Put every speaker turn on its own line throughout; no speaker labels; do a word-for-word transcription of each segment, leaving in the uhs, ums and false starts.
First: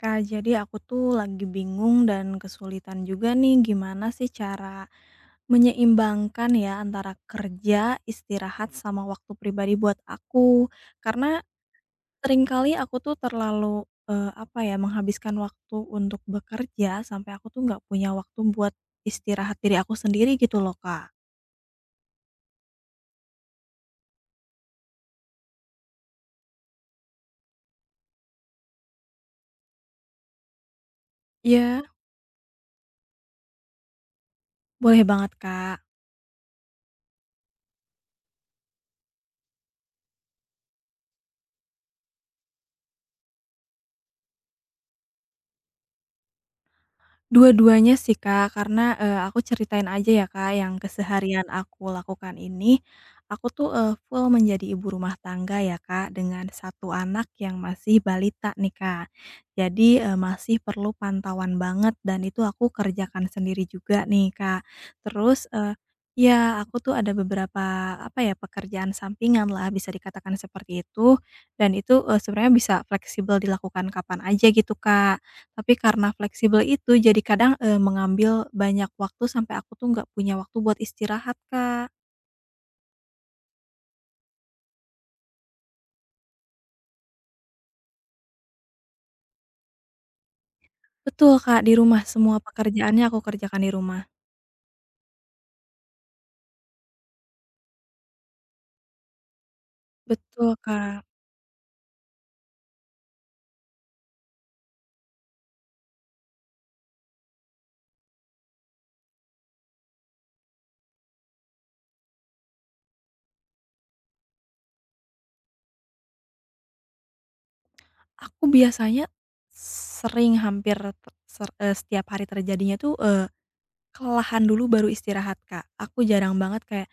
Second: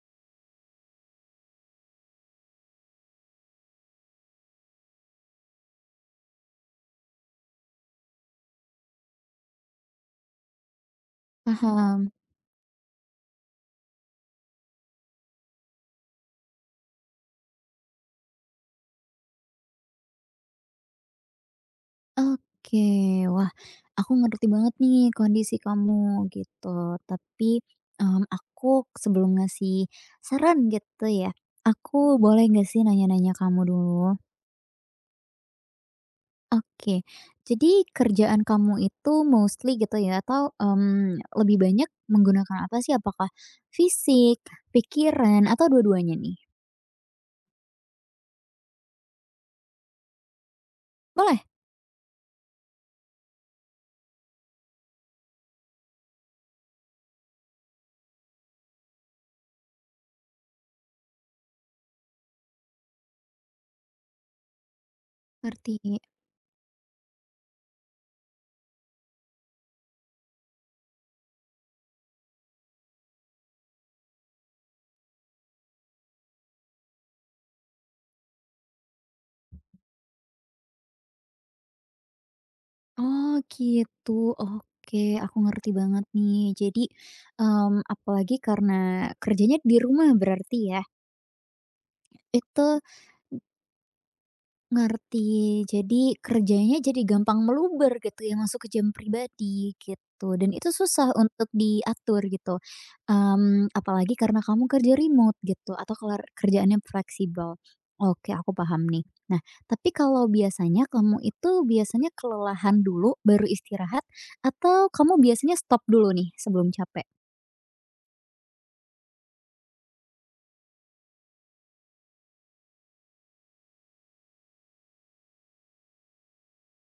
Kak, jadi aku tuh lagi bingung dan kesulitan juga nih gimana sih cara menyeimbangkan ya antara kerja, istirahat, sama waktu pribadi buat aku. Karena
Paham.
seringkali aku tuh terlalu, eee, apa ya, menghabiskan waktu untuk bekerja sampai aku tuh nggak punya waktu buat istirahat diri aku sendiri gitu loh, Kak.
Oke. Wah, aku ngerti banget nih kondisi kamu gitu. Tapi, mmm, aku sebelum ngasih saran gitu ya,
Iya.
aku boleh nggak sih nanya-nanya kamu dulu?
Boleh banget, Kak.
Oke. Jadi kerjaan kamu itu mostly gitu ya atau, mmm, lebih banyak menggunakan apa sih? Apakah fisik, pikiran, atau dua-duanya nih?
Dua-duanya sih, Kak, karena, eee, aku ceritain aja ya, Kak, yang
Boleh?
keseharian aku lakukan ini. Aku tuh, eee, full menjadi ibu rumah tangga ya, Kak, dengan satu anak yang masih balita nih, Kak. Jadi, eee, masih perlu pantauan banget dan itu aku kerjakan sendiri juga nih, Kak. Terus, eee
Ngerti.
iya, aku tuh ada beberapa, apa ya, pekerjaan sampingan lah bisa dikatakan seperti itu, dan itu, eee, sebenarnya bisa fleksibel dilakukan kapan aja gitu, Kak. Tapi karena fleksibel itu jadi kadang, eee, mengambil banyak waktu sampai aku tuh nggak punya waktu buat istirahat, Kak.
Oh gitu, oke aku ngerti banget nih. Jadi, mmm, apalagi karena kerjanya di rumah berarti ya?
Betul, Kak, di rumah semua
Itu
pekerjaannya aku kerjakan di rumah.
Ngerti. Jadi kerjanya jadi gampang meluber gitu ya, masuk ke jam pribadi gitu dan
Betul,
itu
Kak.
susah untuk diatur gitu. Mmm, apalagi karena kamu kerja remote gitu atau kalau kerjaannya fleksibel. Oke, aku paham nih. Nah, tapi kalau biasanya kamu itu biasanya kelelahan dulu baru istirahat atau kamu biasanya stop dulu nih sebelum capek?
Aku biasanya sering hampir te ser eee, setiap hari terjadinya tuh, kelelahan dulu baru istirahat, Kak. Aku jarang banget kayak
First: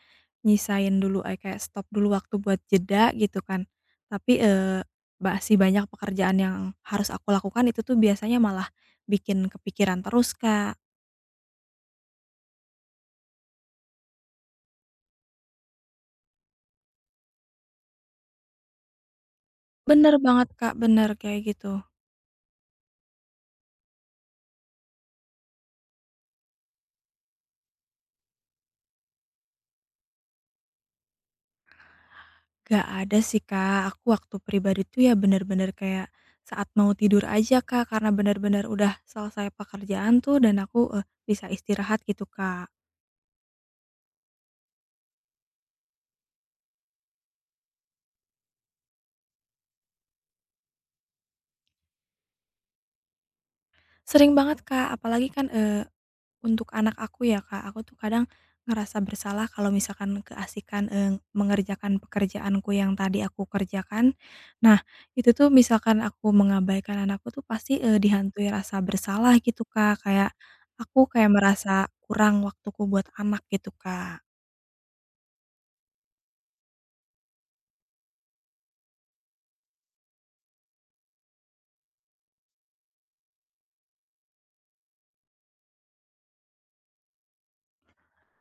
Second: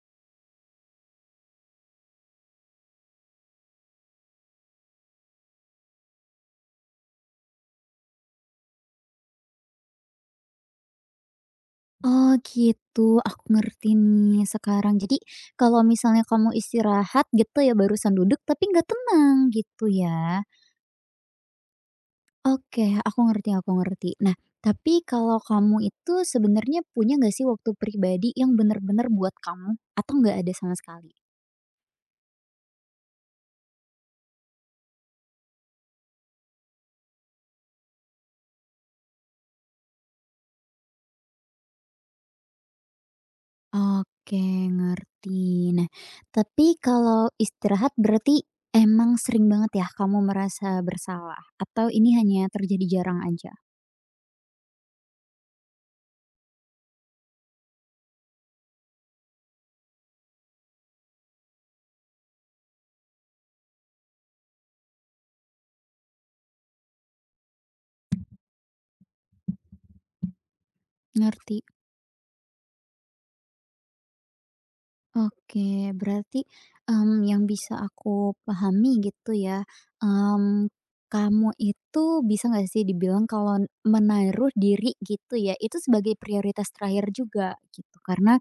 nyisain dulu, eee, kayak stop dulu waktu buat jeda gitu kan. Tapi, eee, masih banyak pekerjaan yang harus aku lakukan itu tuh biasanya malah bikin kepikiran terus, Kak.
Oh gitu, aku ngerti nih sekarang. Jadi kalau misalnya kamu istirahat gitu ya barusan duduk tapi nggak tenang gitu
Bener
ya.
banget, Kak, bener kayak gitu.
Oke, aku ngerti, aku ngerti. Nah, tapi kalau kamu itu sebenarnya punya nggak sih waktu pribadi yang benar-benar buat kamu atau nggak ada sama sekali?
Gak ada sih, Kak, aku waktu pribadi tuh ya bener-bener kayak saat mau tidur aja, Kak, karena bener-bener udah selesai pekerjaan tuh dan aku, eee, bisa istirahat gitu, Kak.
Oke, ngerti. Nah, tapi kalau istirahat berarti emang sering banget ya kamu merasa bersalah atau ini hanya terjadi jarang aja?
Sering banget, Kak, apalagi kan, eee untuk anak aku ya Kak, aku tuh kadang ngerasa bersalah kalau misalkan keasikan, eee, mengerjakan pekerjaanku yang tadi aku kerjakan. Nah, itu tuh misalkan aku mengabaikan anakku tuh pasti, eee, dihantui rasa bersalah gitu Kak, kayak aku kayak
Ngerti.
merasa kurang waktuku buat anak gitu Kak.
Oke, berarti, mmm, yang bisa aku pahami gitu ya, mmm, kamu itu bisa nggak sih dibilang kalau menaruh diri gitu ya, itu sebagai prioritas terakhir juga gitu? Karena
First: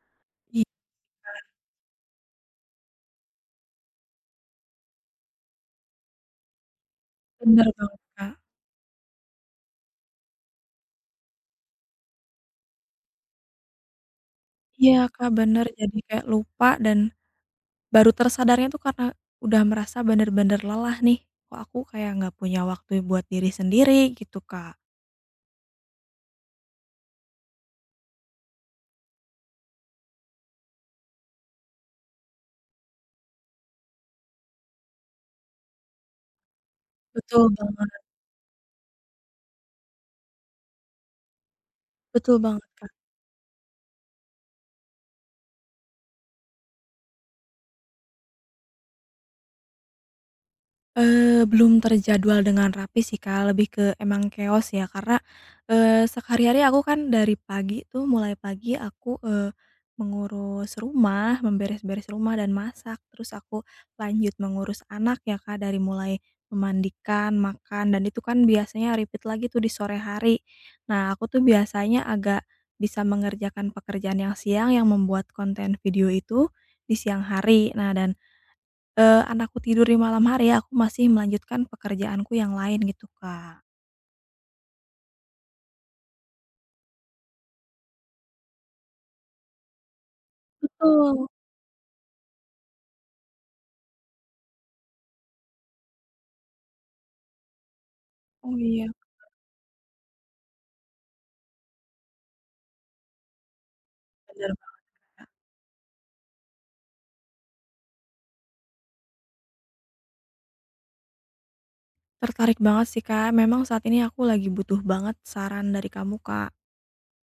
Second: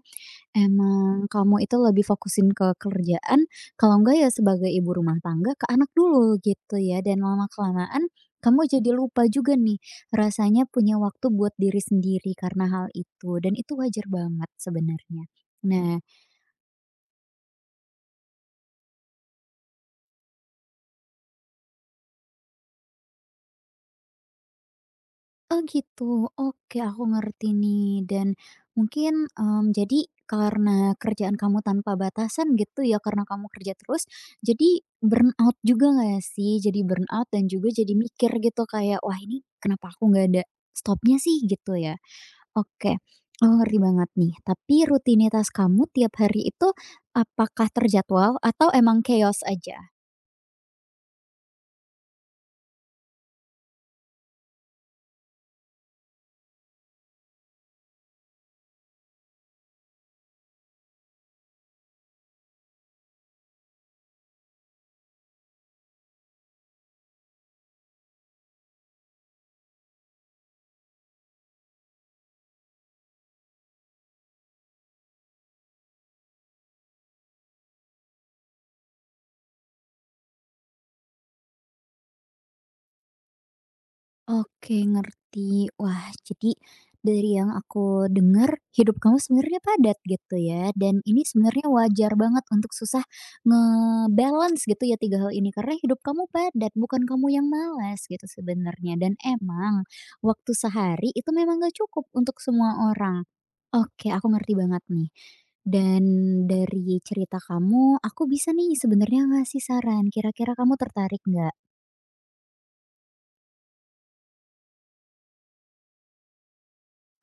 Iya
emang kamu itu lebih fokusin ke kerjaan, kalau enggak ya sebagai ibu rumah tangga ke anak dulu gitu ya, dan
bener banget
lama-kelamaan
Kak.
kamu jadi lupa juga nih rasanya punya waktu buat diri sendiri karena hal itu, dan itu wajar banget
Iya
sebenarnya.
Kak, bener
Nah.
jadi kayak lupa dan baru tersadarnya tuh karena udah merasa bener-bener lelah nih, kok aku kayak nggak punya waktu buat diri sendiri gitu Kak.
Oh gitu, oke aku ngerti nih dan mungkin, mmm, jadi karena kerjaan kamu tanpa batasan gitu ya, karena kamu kerja terus, jadi burnout juga nggak sih? Jadi burnout
Betul
dan juga
banget
jadi mikir gitu kayak, "Wah, ini kenapa aku nggak ada stopnya sih?" Gitu ya.
betul banget, Kak.
Oke, aku ngerti banget nih, tapi rutinitas kamu tiap hari itu apakah terjadwal atau emang chaos aja?
Eee, belum terjadwal dengan rapi sih, Kak, lebih ke emang chaos ya karena, eee, sehari-hari aku kan dari pagi tuh mulai pagi aku, eee, mengurus rumah, memberes-beres rumah dan masak, terus aku lanjut mengurus anak ya, Kak, dari mulai memandikan, makan, dan itu kan biasanya repeat lagi tuh di sore hari. Nah, aku tuh biasanya agak bisa mengerjakan pekerjaan yang siang yang membuat konten video itu di siang hari. Nah dan Eee, anakku tidur di malam hari ya, aku masih melanjutkan pekerjaanku yang lain gitu, Kak.
Oke, ngerti. Wah, jadi dari yang aku dengar, hidup kamu sebenarnya padat gitu ya. Dan ini
Betul.
sebenarnya wajar banget untuk susah ngebalance gitu ya tiga hal ini. Karena hidup kamu padat, bukan kamu yang malas gitu
Oh iya,
sebenarnya. Dan emang waktu sehari itu memang gak cukup untuk semua orang. Oke, aku
bener
ngerti
banget,
banget nih.
Kak.
Dan dari cerita kamu, aku bisa nih sebenarnya ngasih saran. Kira-kira kamu tertarik nggak?
Tertarik banget sih, Kak, memang saat ini aku lagi butuh banget saran dari kamu, Kak.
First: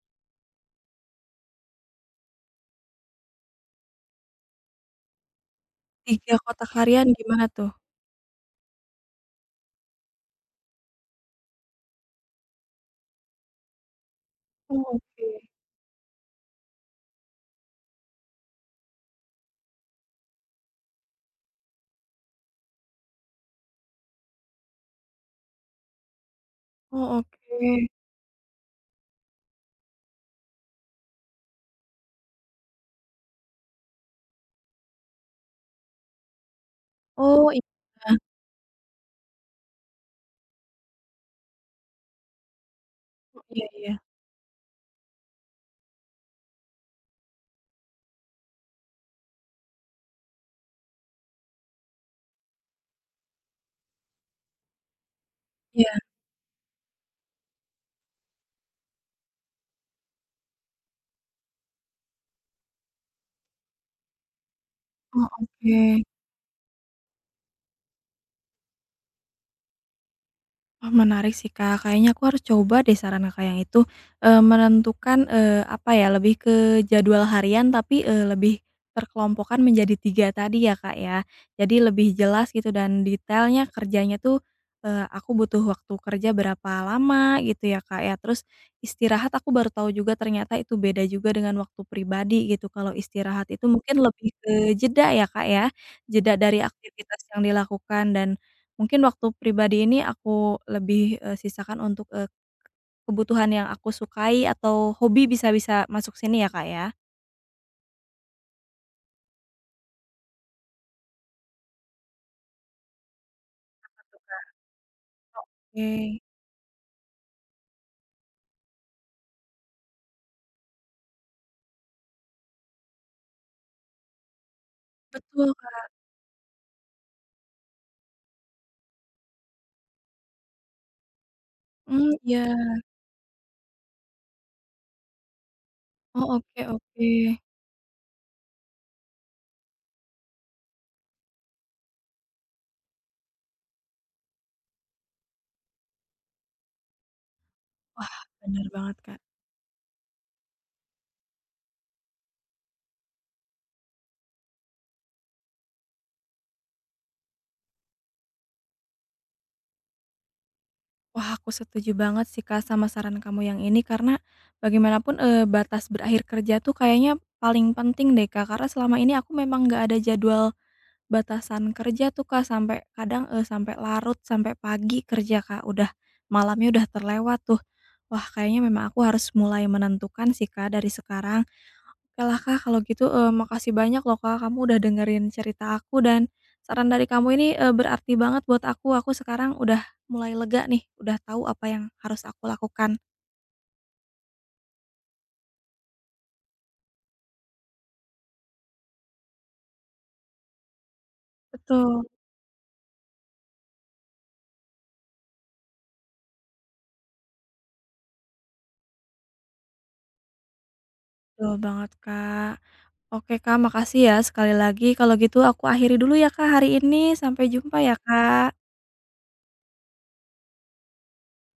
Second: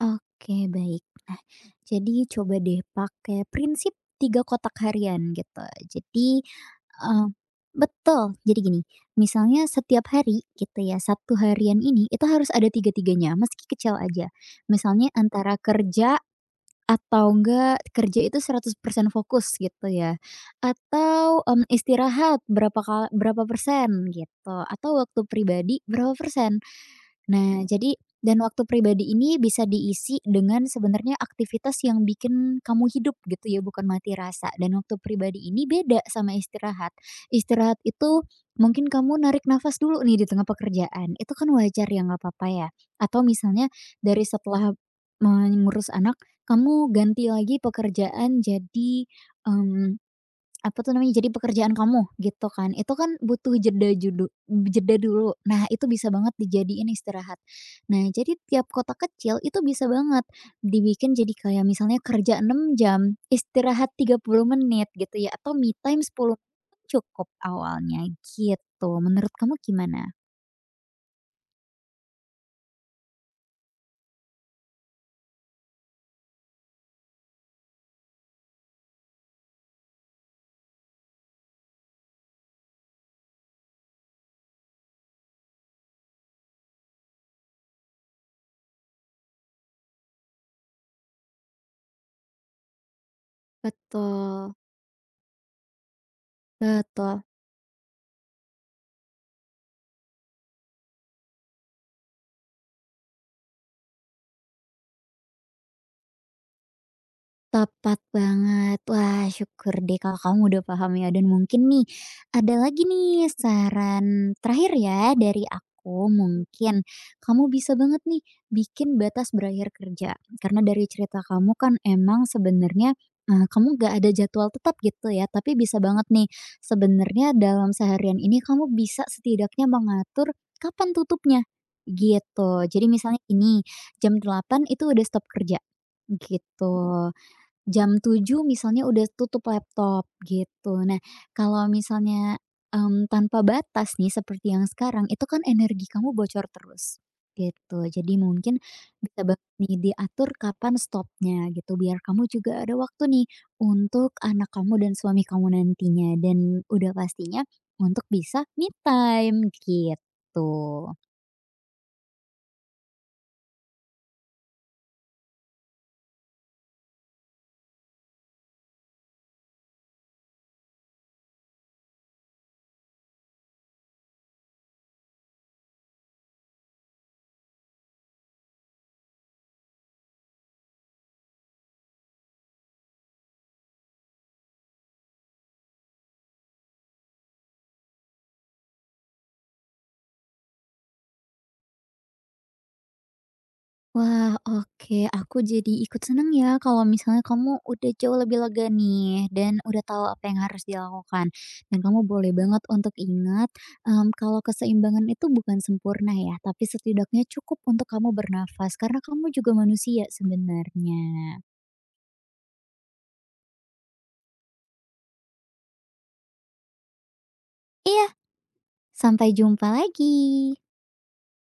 Oke, baik. Nah, jadi coba deh pakai prinsip tiga kotak harian gitu.
Tiga
Jadi,
kotak harian
eee,
gimana tuh?
betul, jadi gini, misalnya setiap hari gitu ya, satu harian ini itu harus ada tiga-tiganya, meski kecil aja.
Oh
Misalnya
oke,
antara kerja atau enggak kerja itu seratus persen fokus gitu ya, atau, mmm, istirahat berapa kal berapa persen gitu, atau waktu pribadi berapa persen.
oh
Nah,
oke.
jadi dan waktu pribadi ini bisa diisi dengan sebenarnya aktivitas yang bikin kamu hidup gitu ya, bukan mati rasa. Dan waktu pribadi ini beda sama istirahat.
Oh iya,
Istirahat itu mungkin kamu narik nafas dulu nih di tengah pekerjaan. Itu kan wajar ya, nggak apa-apa ya. Atau
oh iya
misalnya
iya,
dari setelah mengurus anak, kamu ganti lagi pekerjaan jadi mmm, apa tuh namanya, jadi pekerjaan kamu, gitu kan. Itu kan butuh jeda judu jeda dulu. Nah, itu
iya,
bisa banget dijadiin istirahat. Nah, jadi tiap kota kecil itu bisa banget dibikin jadi kayak misalnya kerja enam jam, istirahat tiga puluh menit gitu
oh
ya, atau me
oke.
time sepuluh cukup awalnya, gitu. Menurut kamu gimana?
Oh menarik sih Kak, kayaknya aku harus coba deh saran Kakak yang itu, eee, menentukan, eee, apa ya, lebih ke jadwal harian tapi, eee, lebih terkelompokkan menjadi tiga tadi ya Kak ya. Jadi lebih jelas gitu dan detailnya kerjanya tuh, eee, aku butuh waktu kerja berapa lama gitu ya Kak ya. Terus istirahat aku baru tahu juga ternyata itu beda juga dengan waktu pribadi gitu, kalau istirahat itu mungkin lebih ke
Betul.
jeda ya Kak ya, jeda dari aktivitas
Betul.
yang dilakukan dan mungkin waktu pribadi ini aku lebih, eee, sisakan untuk, eee, kebutuhan yang aku sukai atau hobi bisa bisa masuk sini ya, Kak, ya?
Tepat banget. Wah, syukur deh kalau kamu udah paham ya dan mungkin nih ada lagi nih saran terakhir ya dari aku
Oke,
mungkin kamu bisa banget nih bikin batas berakhir kerja. Karena dari cerita kamu kan emang sebenarnya, eee, kamu gak ada jadwal tetap gitu ya,
betul,
tapi bisa
Kak.
banget nih sebenarnya dalam seharian ini kamu bisa setidaknya mengatur kapan tutupnya,
Hmm iya.
gitu. Jadi misalnya ini jam delapan itu udah stop kerja,
Oh, oke
gitu.
oke.
Jam tujuh misalnya udah tutup laptop gitu. Nah, kalau misalnya, mmm, tanpa batas nih seperti yang sekarang, itu kan energi kamu bocor terus, gitu.
Wah,
Jadi mungkin
benar banget, Kak.
bisa banget nih diatur kapan stopnya gitu, biar kamu juga ada waktu nih untuk anak kamu dan suami kamu nantinya, dan udah pastinya untuk bisa me time, gitu.
Wah, aku setuju banget sih, Kak, sama saran kamu yang ini karena bagaimanapun, eee, batas berakhir kerja tuh kayaknya paling penting deh, Kak, karena selama ini aku memang nggak ada jadwal batasan kerja tuh, Kak, sampai kadang, eee, sampai larut, sampai pagi kerja, Kak, udah malamnya udah terlewat tuh. Wah, kayaknya memang aku harus mulai menentukan sih, Kak, dari sekarang. Oke lah, Kak, kalau gitu, eee, makasih banyak loh, Kak, kamu udah dengerin cerita aku dan saran dari kamu ini, eee, berarti banget buat aku. Aku sekarang udah mulai lega nih, udah tahu apa yang harus aku lakukan.
Wah, oke. Aku jadi ikut seneng ya kalau misalnya kamu udah jauh lebih lega nih dan udah tahu apa yang harus dilakukan. Dan kamu
Betul,
boleh banget untuk ingat, mmm, kalau keseimbangan itu bukan sempurna ya, tapi setidaknya cukup untuk kamu bernafas karena kamu juga manusia sebenarnya.
betul banget, Kak. Oke, Kak, makasih ya sekali lagi. Kalau gitu aku akhiri dulu ya, Kak, hari ini. Sampai jumpa ya,
Iya,
Kak.
sampai jumpa lagi.